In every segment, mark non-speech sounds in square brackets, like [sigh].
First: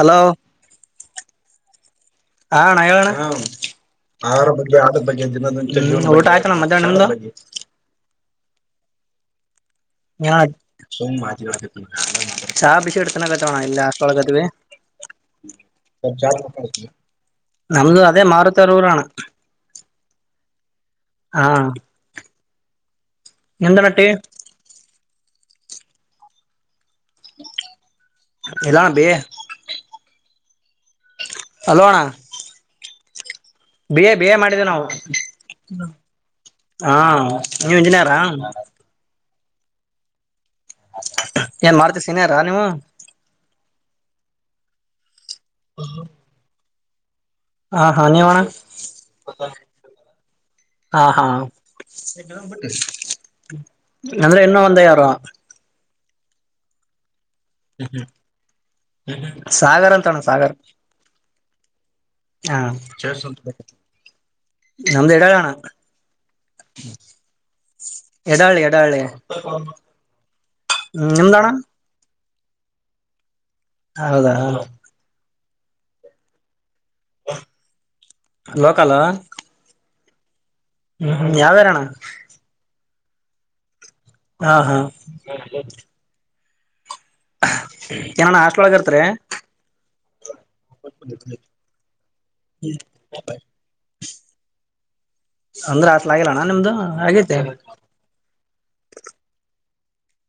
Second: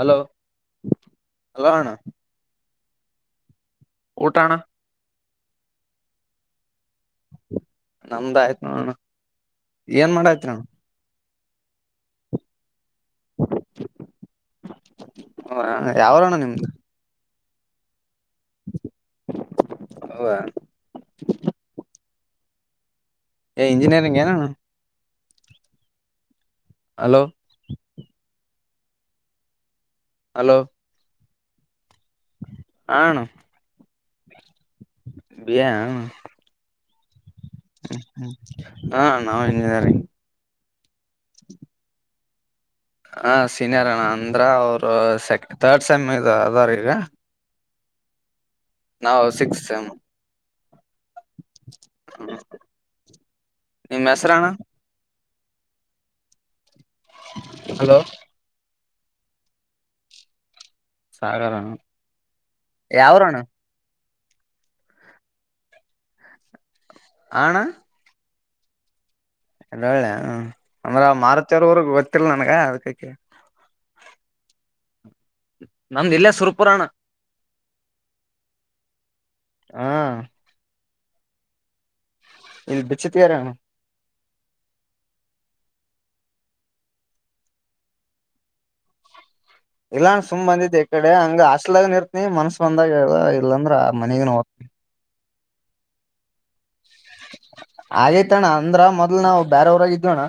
Hello hello ಹ ಆಗ್ಗೆ ಅಣ್ಣ ಬಗ್ಗೆ ನಮ್ದ ಆಯ್ತು ನೋಣ ಹ ಎತನ ಗಥಣ ಇಲ್ಲ ಆಥಳ ಗದೇ ಅಣ್ಣ ಯಾವರಣ್ಣ ನಿಮ್ದು ನಮ್ದು ಅದೇ ಮಾರುುತ್ತರೂರಣ ಹಾ ನಿಮ್ದಣ್ಣ ಟಿ ಇಂಜಿನಿಯರಿಂಗ್ ಹಲೋ ಎಲ್ಲ ನ ಬೇ ಹಲೋ ಹಲೋ ಅಣ್ಣ ಹನು ಬೇ ಬೇ ಮಾಡ ಎ ಅಣ್ಣ ಹಾ ನೀ ಇಂಜಿನಿಯಾರಾ ನಾವವು ಇಂಜಿನಿಯಾರಿಂಗ್ ಏನ್ ಮಾಡ್ತ ಸಿನಯಾರ ನೀವು ಹ ಸೀನಿಯರ್ ಅಣ್ಣ ಅಂದ್ರ ಅವರು ಸೆ ತಥರ್ಡ್ ಸೆಮ್ ಇ ಅದ್ರ ಈಗ ಹಾ ಹಾ ನೀವಣ ನಾವು ಸಿಕ್ಸ್ ಸಮ್ ಹಾ ಹಾ ನಿಮ್ ಅಂದ್ರೆ ಹೆಸರಣ್ಣ ಇನ್ನೂ ಒಂದ ಯಾರು ಹಲೋ ಸಾಗರ ಅಂತಣ್ಣ ಸಾಗರ ಸಾಗರ ಅಣ್ಣ ಹ ಯಾವೂರಣ್ಣ ನಂದ ಇಡಗಣ ಆಣ ಎಡಾಳಿ ಎಡಾಳಿ ಎ ಒಳ್ಳೆ ಅಂದ್ರ ನಿಮ್ದಣ್ಣ ಮಾರಚ್ರ್ ರ್ಗ್ ಗೊತ್ತಿಲ್ಲ ನನ್ಗ ಅದ್ಕಕ ಹೌದಾ ನಮ್ದುಲ್ಲ ಸುರಪುರಾಣ ಲೋಕಲ್ಲ ಹಾ ಹ್ಮ್ ಾವುವೇರಣ ನಿಲ್ಭ ತರಾನ ಹಾ ಹಾ ಏನಾನ ಹಾಸ್ಟೆಲ್ ಒಗ ಇರ್ತ್ರಿ ಎಲ್ಲಾ ತುಂಬ್ ಬಂದಿದ್ದ್ ಈ ಕಡೆ ಹಂಗ ಹಾಸ್ಲ್ಾಗ ಇರ್ತನಿ ಮನ್ಸ್ ಬಂದಾಗ ಇಲ್ಲಾಂದ್ರ ಆ ಮನಗ ಹೋಗತನಿ ಅಂಗ್ರ ಆತ್ಲಾಗಿಲ್ಲಲಾನ್ಣ ನಿಮ್ದು ಆಗೈತೆ ಆೇತಣ್ಣ ಅಂದ್ರ ಮೊದ್ಲ್ ನಾವು ಬೇರೆವರಾಗಿದ್ವಣ್ಣ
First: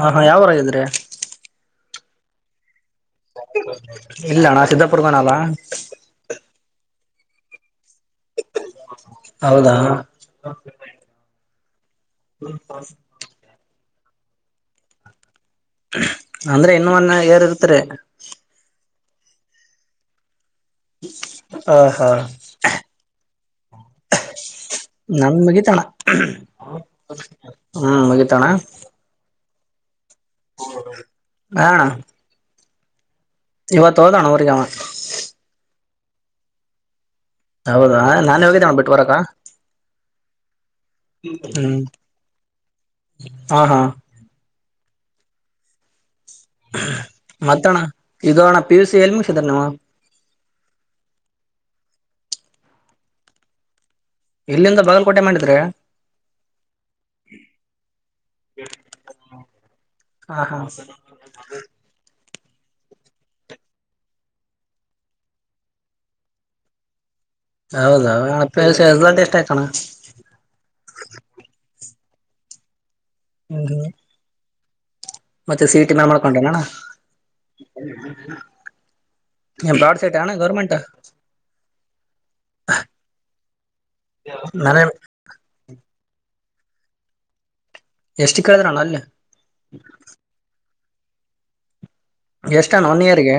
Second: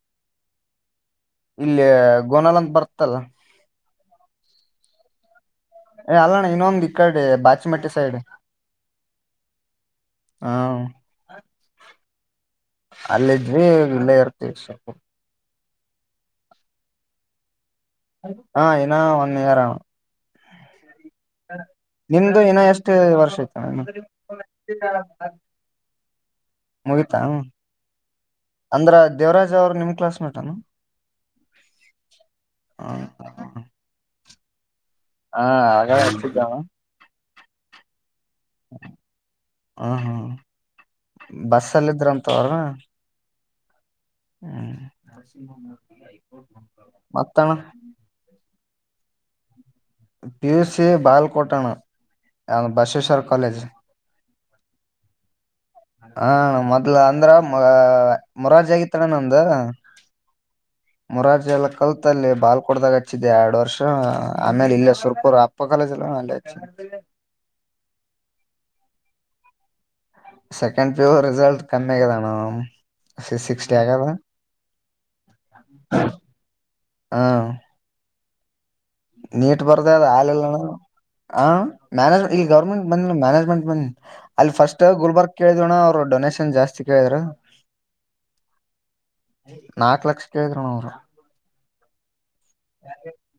ಹಾ ಹಾ ಯಾವರಾಗಿದ್ರೆ ಗೋನಾಲ ಬತ ಇಲ್ಲ ಅಣ್ಣ ಸಿದ್ದಪುರಣಲ್ಲ ಏ ಅಲ್ಲಣ ಇನ್ನೊಂದ್ ಇಕ್ಕಾಡೆ ಬಾಚಿಮೆಟ್ಟಿ ಸ ಹೌದಾ ಹಾ ಅಲ್ಲಿಜ ವಿಲಯರ್ತ ಸಕು ಅಂದ್ರೆ ಇನ್ನು ಮೊನ್ನ ಯಾರ ಇರ್ತಾರೆ ಹಾ ಒನ್ ಇಯರ್ ಹ ಹಾ ನಿಮ್ದು ಇನ್ನ ಎಷ್ಟು ವರ್ಷ ಐತಣ್ಣ ಇನ್ನ? ನನ್ ಮುಗಿತಣ ಮುಗಿತಾ ಹ್ಮ್ ಮುಗಿತಣ ಅವ್ರ ನಿ್ ಕ್ಲಸ್ ಹಣ ಹೌ ಇವತ್ತೊದಣ ಗಾಮನ್ ಹಾ ಆತಿದ್ದ ಹೌದಾ ನಾನು ಹೋಗಿದ್ದೇ ನ ಬಿಟ್ಟ ಬರಕ್ಕ ಬಸ್ಸಲ್ಲ ಇದ್ರಂತವರ ಹಾ ಹಾ ಹ್ಮ್ ಮತ್ತಣ ಮತ್ತ ಅಣ್ಣ ಈಗ ಅಣ್ಣ ಪಿ ಯು ಸಿ ಎಲ್ಲಿ ಮುಕ್ಸಿದ ನೀವ ಪಿ ಯುಸ್ಸ ಬಾಲಕೋಟಣ ಬಸವೇಶ್ವರ್ ಕಾಲೇಜ್ ಇಲ್ಲಿಂದ ಬಗಲ್ಕೋಟೆ ಮಾಡಿದ್ರೆ ಹಾ ಮೊದ್ಲ ಅಂದ್ರ ಮ ಮೊರಾಜ ಆಗತ್ತಣ್ಣ ನಂದ ಹಾ ಹಾ ಮೊರಾರ್ಿ ಎಲ್ಲ ಕಲ್ತಲ್ಲೇ ಬಾಲ ಕೊಡ್ದಾಗ ಹಚ್ಚಿದ್ದೆ ಎರಡ್ ವರ್ಷ ಆಮೇಲೆ ಇಲ್ಲ ಸುರ್ಕುರ್ ಅಪ್ಪ ಕಾಲೇಜ ಎಲ್ಲ ಅಲ್ಲೇ ಹಚ್ಚ ಹೌದ ಸೇ ಇಷ್ಟ ಆಣ ಸೆಕೆಂಡ್ ಪ್ಯೂರ್ ರಿಸಲ್ಟ್ ಕಮ್ಮಿ ಆಗದಣ್ಣ ಹ್ಮ್ ಸಿಕ್ಸ್ ಡಿ ಹ್ಮ್ ಆಗದ ಮತ್ತೆ ಸೀಟಿ ಮಾ ಮಾಡ್ಕೊಂಡಲ್ಲಣ ಹ ನೀಟ್ ಬರ್ದ ಅದ ಹಾಲಲ್ಲಣ ಗೌರ್ಮೆಂಟ್ ಹ ಮ್ಯಾನೇಜ್ಮ ಇಲ್ಲಿ ಗೌರ್ಮೆಂಟ್ ಬಂದ ಮ್ಯಾನೇಜ್ಮೆಂಟ್ ಬಂದ ಅಲ್ಲಿ ಫಸ್ಟ್ ನಾನೇ ಗುಲ್ಬರ್ಗ್ ಕೇಳಿದೋಣ ಅವ್ರ ಡೊನೇೇಶನ್ ಜಾಸ್ತಿ ಕೇಳಿದ್ರ ಎಷ್ಟು ಕೇಳಿದ್ರಣ್ಣ ಅಲ್ಲಿ ನಾಕ್ ಲಕ್ಷ ಕೇಳಿದ್ರ ನರು ಎಷ್ಟ ಅಣ್ಣ ಒನ್ ಇಯರಗೆ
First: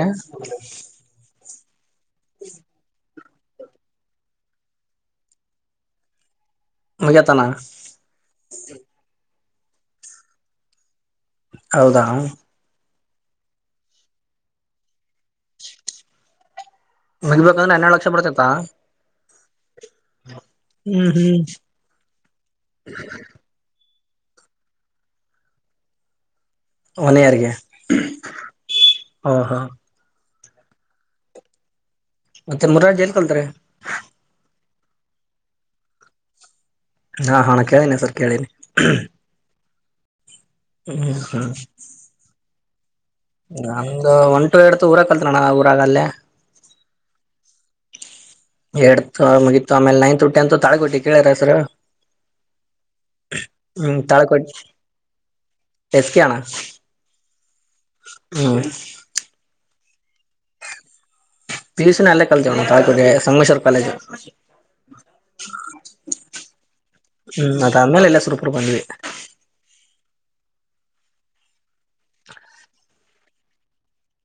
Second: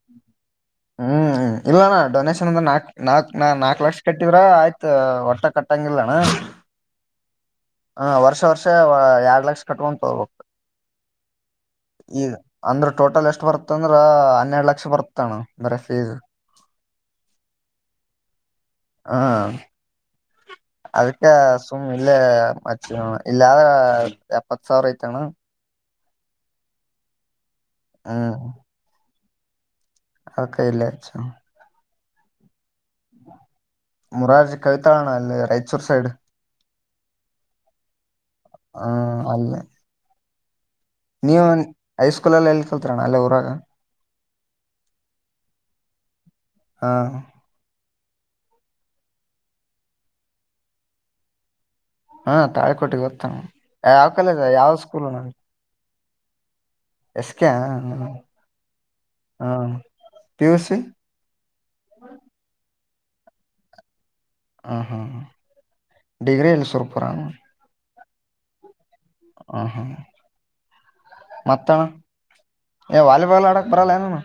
ಹ್ಮ್ ಇಲ್ಲಣ್ಣ ಡೊನೇೇಶನ್ ಅಂದ್ರ ನಾಕ್ ನಾಕ ನಾ ನಾಲ್ಕು ಲಕ್ಷ ಕಟ್ಟಿದ್ರ ಆಯ್ತ ಒಟ್ಟ ಕಟ್ಟಂಗಿಲ್ಲಣ ಮುಗಿಯತಾನ ಹ ವರ್ಷ ವರ್ಷ ಎರಡ್ ಲಕ್ಷ ಕಟ್ಕೊಂಡ ತೋಬೇಕು ಹೌದಾ ಈಗ ಅಂದ್ರ ಟೋಟಲ್ ಎಷ್ಟ ಬರ್ತ್ತ ಅಂದ್ರ ಹನ್ನೆರಡ್ ಲಕ್ಷ ಬರ್ತಣ ಅಂದ್ರೆ ಫೀಸ್ ಮಲ್ಬೇಕಂದ್ರೆ ಹನ್ನೆರಡು ಲಕ್ಷ ಬರ್ತತ್ತ ಹಾ ಅದಕ್ಕ ಹ್ಮ್ ಸುಮ್ಮ್ ಇಲ್ಲ ಹಾಚ್ಚ ಇಲ್ಲಾದ ಎಪ್ಪತ್ ಸಾವಿರ ಐತೆ ಅಣ್ಣ ಒನ ಇಯರ್ಗೆ ಹ್ಮ್ ಹಾ ಹಾ ಅಡಿಕೆ ಇಲ್ಲಚ್ಚಾ ಅಣ್ಣ [unintelligible] ಕಳ್ತಾಳ ಅಣ್ಣ ಅಲ್ಲೇ ರೈಚೂರ್ ಸೈಡ್ ಹಾ ಹಾ ಕೇಳನೆ ಹೆಸರು ಕೇಳೇನೆ ಹ್ಮ ಅಲ್ಲೇ ನೀವು ಹೈಸ್ಕೂಲ್ಲ್ಲಿ ಎ ನಂದು ಒಂಟು ತೋ ವೈಟ್ ಊರ ಕಲ್ತ್ರಣ ಊರಾಗಲ್ಲೇ ಹಾ ಎಡ್ತ ಮುಗಿತ ಆಮೇಲೆ ನೈನ್ತ್ ಟೆಂತ್ ತಾಳ್ಗೋಟ್ಟಿ ಕೇಳಾರ ಹೆಸರು ಹಾ ತಾಳೆಕೋಟೆಗೆ ಗ್ತಾನ ಹ್ಮ್ ಯಾವ ಕಾಲೇಜ ತಾಳಿಕೋಟಿ ಯಾವ್ ಸ್ಕೂಲ್ ನನ್ಗೆ ಎಸ್ ಕೆ ಅಣ್ಣ ಎಸ್ ಕೆ ಹ್ಮ್ ಹ್ಮ ಪಿಯುಸ ಪಿಯುಸಿ ನು ಅಲ್ಲೇ ಕಲ್ತಿನಿ ತಅಣ್ಣ ಸಂಗೇಶ್ವರ್ ಕಾಲೇಜ್ ಹ್ಮ್ ಹ್ಮ್ ಡಿಗ್ರಿ ಎಲ್ಲಿ ಸುರ್ಪರಾನ ಸೂಪ್ರರು ಬಂದ್ವಿ ಮತ ಅಣ್ಣ ವಲಿಬೊಲ್ ಅಡ ಬರಲ್ಲನು ಅಣ್ಣ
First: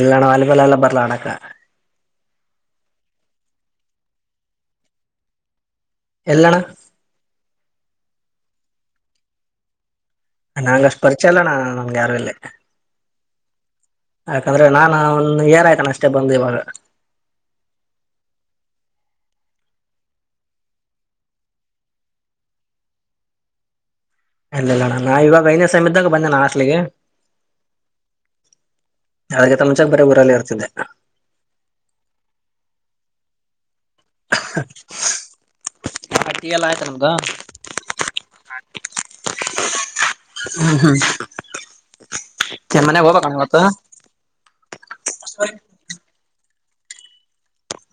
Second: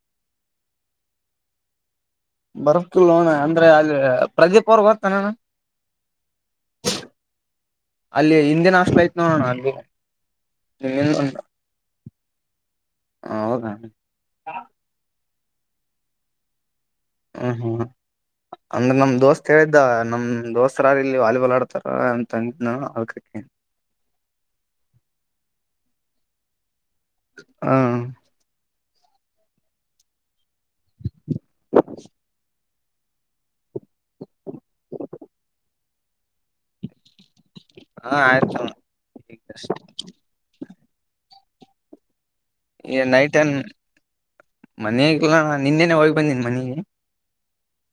ಎಲ್ಲ ಅಣ್ಣ ವಾಲಿಬಾಲ್ ಅಡಕ ಬರಲಾ ಅಣ್ಣ ಅಡಕ ಬರ್ಕಲ್ಣ ಅಂದ್ರೆ ಅಲ್ಲಿ ಪ್ರದೀಪ್ ಅವರ್ಗ್ ಗೋತಾ ಅಣ್ಣ ಎಲ್ಲ ಅಣ್ಣ ಅಲ್ಲಿ ಹಿಂದೆಿನ ಅಷ್ಟಲಯ್ತ್ ನೋಡಣ ನಂಗ ಅಷ್ಟು ಪರಿಚಯ ಅಲ್ಲಣ ನಮ್ಗೆ ಯಾರು ಇಲ್ಲ ಹೌದ ಏನು ಯಾಕಂದ್ರೆ ನಾನ ಒಂದು ಇಯರ್ಹತ್ತೂ ಅಷ್ಟೇ ಬಂದ ಇವಾಗ ಹ್ಮ್ ಅಂದ್ರ ನಮ್ ದೋಸ್ತ್ ಹೇಳಿದ್ದ ನಮ್ ದೋಸ್ತಾರ ಇಲ್ಲಿ ವಾಲಿಬಾಲ್ ಆಡ್ತಾರ ಅಂತಂದ್ ನ ಅದುಕ್ಕೆ ಕೆಲೇನ [inaudible] ಇಲ್ಲ ಇಲ್ಲಣ್ಣ ನಾ ಇವಾಗ ಐದನೇ ಸಮಯ್ದಾಗ ಬಂದೆನ ಹಾಸ್ಟೆಲ್ಗೆ ಹಾ ಆದ್ರೂಕಣಮುಚ್ಚಿ ಬರೆ ಊರಲ್ಲಿ ಇರ್ತಿದ್ದೆ [inaudible] [unintelligible] ಹಟ್ಟಿ ಎಲ್ಲ ಆಯ್ತಾ ನಮ್ದ ಹಾ ಆಯ್ತು ಅಣ್ಣ ಈಗ ಅಷ್ಟೇ [inaudible] ಈ ಮನೆಗೆ ಹೋಗ್ಬೇಕಣ್ಣ ನೈಟ್ ನ್ ಇವತ್ತು ಮನಗೆಲ್ಲ ಅಣ್ಣ ನಿನ್ನೆನೆ ಹೋಗಿ ಬಂದನಿ ಮನಗೆ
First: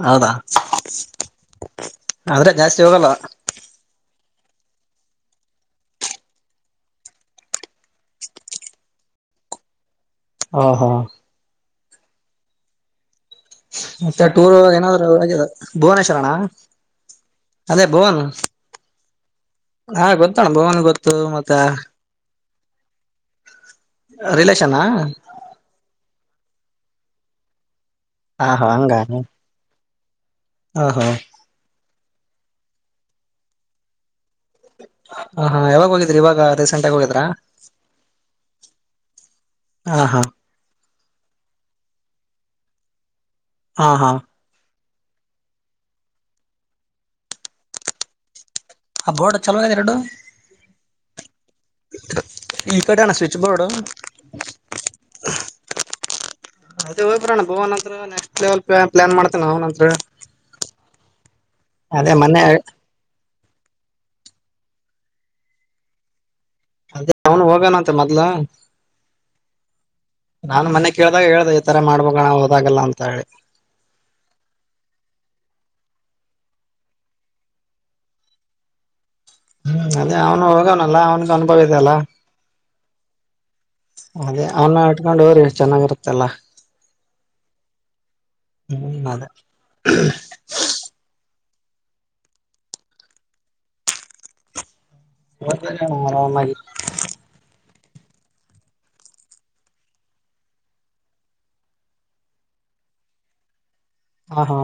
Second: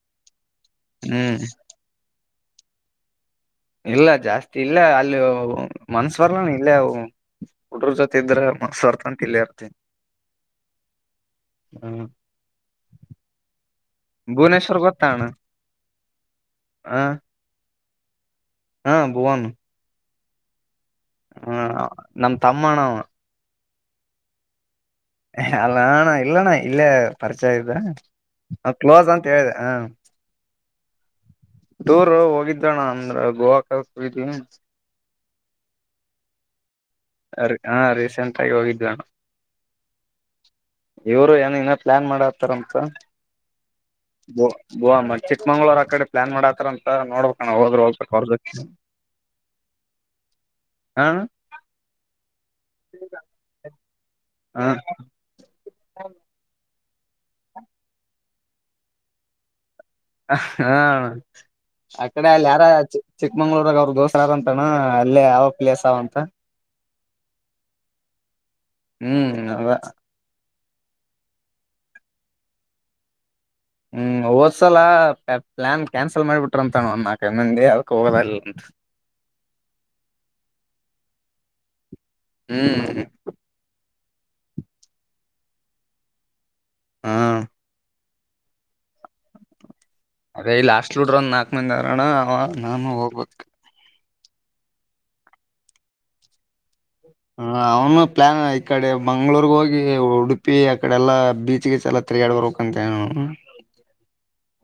ಹೌದಾ ಹ್ಮ್ ಆದ್ರೆ ಜಾಸ್ತಿ ಹೋಗಲ್ಲ ಇಲ್ಲ ಜಾಸ್ತಿ ಇಲ್ಲ ಅಲ್ಲಿ ಮನ್ಸ್ವರ್ಲ್ಲ ಇಲ್ಲೇ ಹಡ್ರ ಜೊತೆ ಇದ್ರೆ ಮಸ್ರ್ತನ್ ಕಲ್ಲಿ ಇರ್ತನಿ ಹಾ ಹಾ ಹ್ಮ ಮತ್ತೆ ಟೂರ್ ಏನಾದರು ಹಾಗ್ಯದ ಭುವನೇಶ್ವರ ಅಣ್ಣ ಹ ಅದೇ ಭೋವನ ಹಾ ಭುವನ ಹಾ ಗೊತ್ತೋಣ ಭವನ್ ಗೊ ಹ್ಮ ನಮ್ಮ ತಮ್ಮಣ ಅವ ರಿಲೇಶನ್ ಹಾ ಅಲ್ಲಣ ಇಲ್ಲಣ ಇಲ್ಲೇ ಪರಿಚಯ ಇದ್ದ ಹಾ ಹಾ ಹಂಗ ಕ್ಲೋಸ್ ಅಂತ ಹೇಳಿದೆ ಹ ಹ ಹಾ ಟೂರ್ ಹೋಗಿದ್ದಣ ಅಂದ್ರ ಗೋವಾ ಕದಕ ಹೋಗಿದ್ದವಿ ಹ ಹಾ ಯಾವಾಗ ಹೋಗಿದ್ರಿ ಇವಾಗ ರೀಸೆಂಟ್ ಆಗಿ ಹೋಗಿದ್ರಾ ಅ ಹಾ ರೀಸೆಂಟ್ ಆಗಿ ಹೋಗಿದವಿ ಅಣ್ಣ ಹಾ ಹಾ ಇವ್ರು ಏನ ಇನ ಪ್ಲಾನ್ ಮಾಡತಾರಂತ ಹಾ ಹಾ ಬುವ ಚಿಕ್ಕಮಂಗಳೂರ್ ಆ ಕಡೆ ಪ್ಲಾನ್ ಮಾಡಕತಾರ ಅಂತ ನೋಡ್ಬೇಕಣ ಹೋದ್ರರು ಹೋಗಬೇಕ ಅವರ ಜೋತಿ ಆ ಬೋರ್ಡ್ ಚಲೋ ಆಗ್ಯದ ಎರಡು ಹ ಈ ಕಡೆಣ್ಣ ಸ್ವಿಚ್ ಬೋರ್ಡ್ ಹ [unintelligible] ಅದ ಹೂಗಿ ಬರಣ ಭುವನಂತರ ನೆಕ್ಸ್ಟ್ ಲೆವಲ್ ಪ್ಲಾನ್ ಮಾಡ್ತನ ಅವನ ಹತ್ರ ಹಾ ಅದೇ ಮೊನ್ನೆ ಅಕ್ಕಡೆಲ್ಲ ಯಾರ ಚಿಕ್ಕಮಂಗಳೂರಾಗ ಅವ್ರಗ ದೋಸ್ತರ ಆರ ಅಂತಣ್ಣ ಅಲ್ಲೇ ಯಾವ ಪ್ಲೇಸ್ ಅವಂತ ಅದೇ ಅವನು ಹೋಗಾನಂತೆ ಮೊದ್ಲ ಹ್ಮ್ ಅದ ನಾನು ಮನ್ನೆ ಕೇಳ್ದಾಗ ಹೇಳ್ದ ಈ ತರ ಮಾಡ್ಬೇಕಣ್ಣ ಹೋದಾಗಲ್ಲ ಅಂತ ಹೇಳಿ ಹ್ಮ್ ಓದ್ಸಲ ಪ್ಲಾನ್ ಕ್ಯಾನ್ಸಲ್ ಮಾಡಿಬಿಟ್ರ ಅಂತಾ ಒಂದನಾಕ ಐದ ಮಂದಿ ಅದಕ್ ಹೋಗದಾಗಿಲ್ಲಂತ ಹ್ಮ್ ಅದೇ ಅವನು ಹೋಗೋವನಲ್ಲ ಅವನ್ಗ ಅನುಭವ ಇದೆ ಅಲ್ಲ ಹ್ಮ್ ಅದೇ ಅವನ್ನ ಇಟ್ಕೊಂಡ ಹೋರಿ ಚೆನ್ನಾಗಿರುತ್ತಲ್ಲ ಹಾ ಹ್ಮ ಅದೇ ಅದೇ ಹಾಸ್ಟೆಲ್ ಹುಡ್ರ ನಾಕ ಮಂದ ಆರಣ ಅವ ನಾನು ಹೋಗ್ಬಕ್ ಹೋಗ ಬರಿ ಆರಾಮಾಗಿ ಹ ಅವನು ಪ್ಲಾನ್ ಈಕಡೆ ಮಂಗ್ಳೂರಗ ಹೋಗಿ ಉಡುಪಿ ಅಕಡೆಲ್ಲಾ ಬೀಚ್ಗೆ ಚಲತ್ತ ತಿರಗಾಡ್ ಬರ್ಬೇಕ್ಂತ ಹೇಳ ಹಾ ಹಾ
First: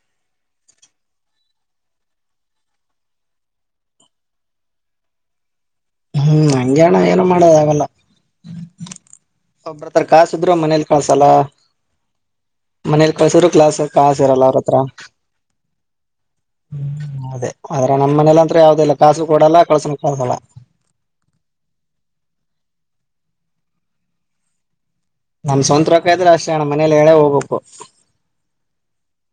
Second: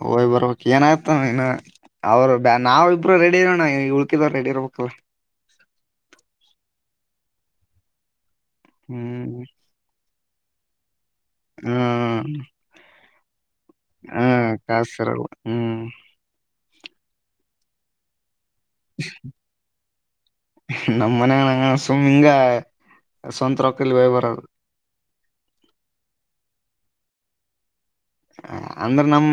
ಹೋಗಿಬರಬೇಕ ಏನತಾದಿನ ಅವರು ಬ ನಾವ ಇಬ್ರು ರೆಡಿ ಇರೋಣ ಈ ಉಳ್ಕಿದವರು ರೆಡಿ ಇರ್ಬೇಕಲ್ಲ ಹ್ಮ್ ಹಂಗೆಣ ಏನ ಮಾಡೋದ ಅಗಲ್ಲ ಹ್ಮ್ ಕಾಸಿದ್ರ ಮನೇಲಿ ಕಳ್ಸಲ್ಲ ಹ್ಮ ಕ್ಲಾಸಲ್ಲ ಕಾಸಿರಲ್ಲ ಅವ್ರ ಹತ್ರ ಇರಲ್ಲ ಹ್ಮ್ ಹ್ಮ ಅದೇ ಆದ್ರ ನಮ್ಮ ಮನಲಂತ್ರ ಯಾವ್ದ ಇಲ್ಲ ಕಾಸು ಕೊಡಲ್ಲ ಕಳ್ಸೂನು ಕಳಸಲ್ಲ ನಮ್ಮ್ ಮನ ಸುಮ್ಮಿಂಗ ಸ್ವಂತ ರೊಕ್ಕಲ್ ಹೋಗಿ ಬರದು ನಮ್ ಸ್ವಂತ ರೂಕ ಇದ್ರ ಅಷ್ಟೇ ಅಣ್ಣ ಮನೇಲಿ ಹೇಳೆ ಹೋಗ್ಬೇಕು ಅಂದ್ರೆ ನಮ್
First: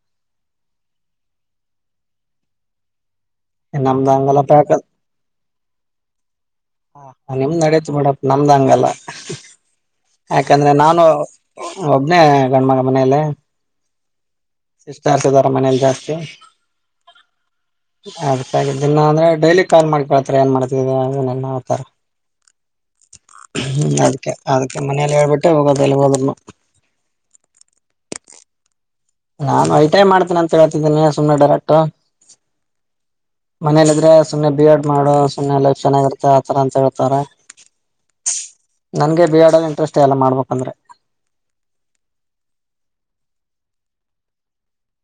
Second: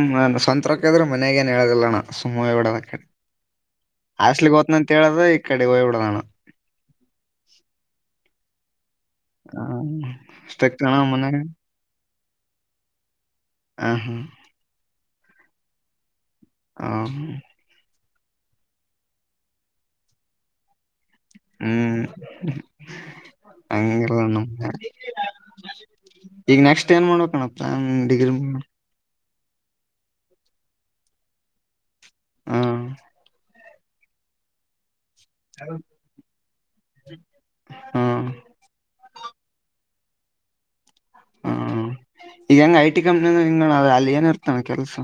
ಸ್ವಂತ ರೊಕ್ಕ ಇದ್ರ ಮನೆಗೇಏನ್ ಹೇಳೋದಿಲ್ಲಣ ಸುಮ್ಮ ಹೋಗಿ ಬಿಡದ ಅಕಡಿ ನಮ್ದ್ ಹಂಗಲ್ಲ ಹಾಸ್ಲಿಗ್ ಪ್ಯಾಕ ಹೋತಿನಿ ಅಂತ ಹೇಳುದ ಈ ಕಡೆ ಹೋಗಬಿಡದ ಅಣ್ಣ ಹ ನಿಮ್ದ್ ನಡತ ಬೀಡಪ್ ನಮ್ದ್ ಹಂಗಲ್ಲ ಯಾಕಂದ್ರೆ ಸ್ಟ್ರಿಕ್ಟ್ ಅಣ್ಣ ನಾನು ಮನ್ಯಾಗ ಒಬ್ನೇ ಗಂಡ್ಮಗ ಮನೇಲ್ಲ ಹ ಹಾ ವಿತಸಿದಾರ ಮನೇಯಲ್ಲಿ ಜಾಸ್ತಿ ಹ ಅದಕ್ಕಿನ ಅಂದ್ರ ಡೈಲಿ ಕಾಲ್ ಮಾಡಿಕೇಳ್ತಾರೆ ಏನ್ ಮಾಡ್ತ ಅ ಹ್ಮ್ ಹ ಹ್ಮ್ ಹಂಗಿಲ್ಲ ಅದಕ್ಕೆ ನಮ್ ಮನ್ಯಾಗ. ಅದ್ಕ್ಕೆ ಮನೇಯಲ್ಲಿ ಹೇಳ್ಬಿಟ್ಟೆ ಹೋಗೋದಲ್ಲಿ ಹೋದನ್ನು ಹ ನಾನ್ ಐಟಾಯ ಮಾಡ್ತೇನೆ ಅಂತ ಹೇಳ್ತಿದ್ದೀನಿ ಸುಮ್ಮನೆ ಡರಟ ಹಾ ಮನೇಲಿ ಇದ್ರೆ ಸುಮ್ಮ್ನೆ ಬಿ ಎಡ್ ಮಾಡು ಸುನೆ ಎ ಚೆನ್ನಾಗಿರುತ್ತೆ ಆತರ ಅಂತ ಹೇಳ್ತಾರೆ ಹಾ ನನ್ಗೆ ಬಿ ಆಡ ಇಂಟ್ರೆಸ್ಟ್ ಷ್ಟೆ ಎಲ್ಲ ಮಾಡ್ಬೇಕಂದ್ರೆ ಹಾ ಈಗ ಹೆಂಗಗೆ ಐ ಟಿ ಕಂಪ್ನಿ ಹಂಗೋಣ ಅಲ್ಲಿ ಏನ ಇರ್ತಾನ ಕೆಲ್ಸ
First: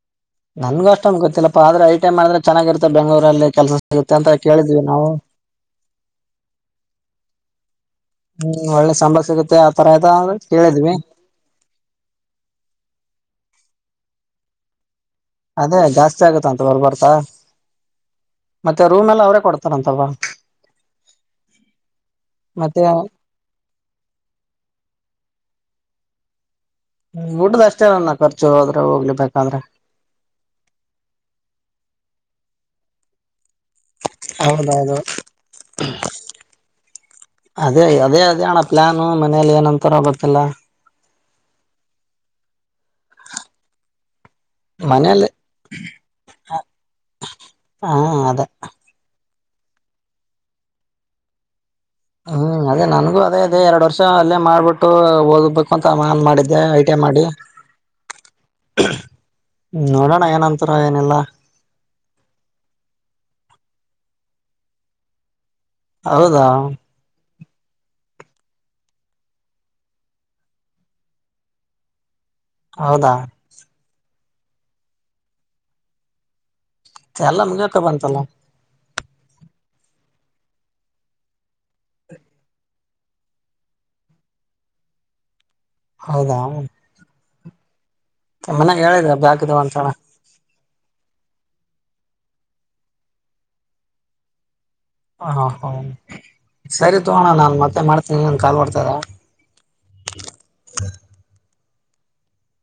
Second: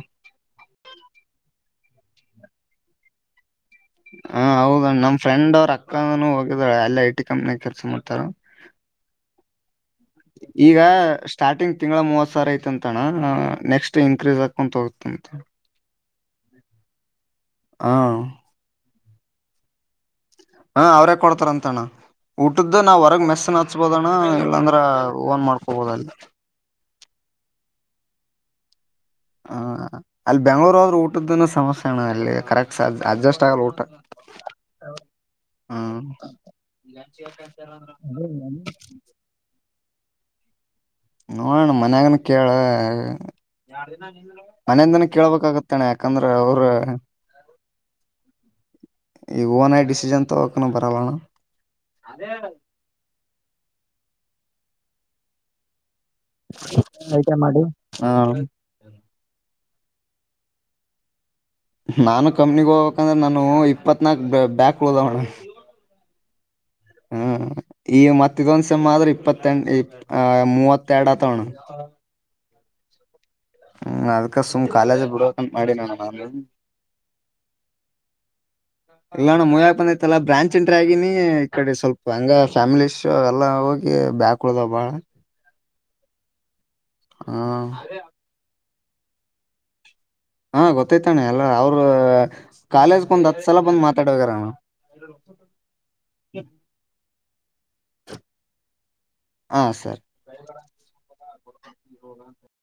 ನನ್ಗ ಅಷ್ಟ ಅ ಗೊತ್ತಿಲ್ಲಪ್ಪ ಆದ್ರೆ ಐಟೈಮ್ಗಿತ್ತ ಚೆನ್ನಾಗಿರುತ್ತೆ ಬೆಂಗಳೂರಲ್ಲಿ ಕೆಲಸ ಸಿಗುತ್ತೆ ಅಂತ ಹಾ ಕೇಳಿದ್ವಿ ಹೌದ್ ನಾವು ನಮ್ ಫ್ರೆಂಡ್ ಅವರು ಅಕ್ಕಂದನೂ ಹೋಗಿದ ಎಲ್ಲ ಐ ಟಿ ಕಂಪ್ನಿ ಕೆಲ್ಸ ಮಾಡ್ತಾರ ಹ್ಮ್ ಒಳ್ಳೆ ಸಂಬಳ ಸಿಗುತ್ತೆ ಆತರ ಆಯ್ತ ಈಗ ಕೇಳಿದ್ವಿ ಸ್ಟಾರ್ಟಿಂಗ್ ತಿಂಗಳ ಮೂವತ್ ಸಾವ ಐತ ಅಂತಣ ನೆಕ್ಸ್ಟ್ ಇನ್ಸ್ ಹಾಕೊಂಡು ತಗೋಗತಿ ಅದೇ ಜಾಸ್ತಿ ಆಗುತ್ತ ಅಂತ ಬರ್ಬಾರತಾ ಹ ಮತ್ತೆ ರೂಮ್ ಎಲ್ಲ ಅವ್ರೇ ಕೊಡ್ತಾರಂತಲ್ ಹಾ ಅವ್ರೇ ಕೊಡ್ತಾರಂತಣ್ಣ ಊಟದ್ದು ಮತ್ತೆ ನಾವವು ಹೊರಗ್ ಮೆಸ್ಸನ್ ಹಚ್ಬೋದಣ ಇಲ್ಲಾಂದ್ರ ಓನ್ ಮಾಡ್ಕೊಬೋದ ಅಲ್ಲಿ ಊಡ್ಡ್ದ್ ಅಷ್ಟೇ ಅಣ ಖರ್ಚು ಹೋದ್ರೆ ಹೋಗ್ಲಿ ಬೇಕಂದ್ರೆ ಹ ಅಲ್ಲಿ ಬೆಂಗಳೂರ ಊಟದನ ಸಮಸ್ಯೆ ಅಣ ಅಲ್ಲಿ ಕರೆಕ್ಟ್ ಅಜಸ್ಟ್ ತ್ತೋಟ ಹೌದೌದು ಹ್ಮ ಅದೇ ಅದೇ ಅದೇ ಅಣ್ಣ ಪ್ಲಾನು ಮನೇಲಿ ಏನಂತಾರ ಗೊತ್ತಿಲ್ಲ ನೋಣ ಮನ್ಯಾಗನ್ ಕೇಳ ಮನೆಯಂದನ ಮನೇಲಿ ಕೇಳ್ಬೇಕಾಗತ್ತೇನೆ ಯಾಕಂದ್ರೆ ಅವ್ರ ಹಾ ಅದೇ ಈ ಓನ್ ಐ ಡಿಸಿಜನ್ ತ ಒಕನ ಬರಾಲಣ ಹ್ಮ್ ಅದೇ ನನ್ಗೂ ಅದೇ ಅದೇ ಎರಡ್ ವರ್ಷ ಅಲ್ಲೇ ಮಾಡ್ಬಿಟ್ಟು ಓದ್ಬೇಕುಂತ ಆನ್ ಮಾಡಿದ್ದೆ ಐಟಿ ಐ ಮಾಡಿ ಟಿ ಐ ಹ ನೋಡೋಣ ಏನಂತಾರ ಏನೆಲ್ಲಾ ನಾನು ಕಮ್ಮನಿ ಹೋಗ್ಬೇಕಂದ್ರೆ ನಾನು ಇಪ್ಪತ್ನಾಕಕ್ ಬ್ಯಾಗದ ಮೇಡಮ್ ಹೌದಾ ಹ್ಮ್ ಈ ಮತ್ತ ದಿವಸ ಮಾತ್ರರಿ ಇಪ್ಪತ್ತಂ ಆ ಮೂವತ್ತಡ ತವಣ ಹೌದಾ ಹ್ಮ್ ಅದ್ಕ ಸುಮ್ ಕಾಲೇಜ್ ಬಿಡಕ ಮಾಡಿ ನ ಎಲ್ಲ ಮುಂಗಕ ಬಂತಲ್ಲ ಇಲ್ಲ ನಮ್ ಮು್ಯಾಾಕ್ ಬಂದೈತಲ್ಲ ಬ್ರಾಂಚ್ ನ್ ಆಗಿನಿ ಈ ಕಡೆ ಸ್ವಲ್ಪ ಹಂಗ ಫ್ಯಾಮಿಲಿ ಇಶ್ಯ ಎಲ್ಲ ಹೋಗಿ [unintelligible] ಹೌದಾ ಹ್ಮ ಮನ್ಯಾಗ ಹೇಳಿದೆ ಬ್ಯಾಕಿದಾವ್ ಅಂತಣ್ಣ ಹಾ ಗೊತ್ತೈತಣ್ಣ ಎಲ್ಲ ಅವರು ಕಾಲೇಜ್ಗೆ ಒಂದ್ ಹತ್ ಸಲ ಬಂದ್ ಮಾತಾಡೋಗ್ಯಾರಣಾ ಹಾ ಹಾ ಸರಿ ತಗೋಣ ನಾನ್ ಮತ್ತೆ ಮಾಡ್ತೀನಿ ಇನ್ ಕಾಲ್ ಮಾಡಡ್ತಾರಾ [inaudible] ಹೋಗ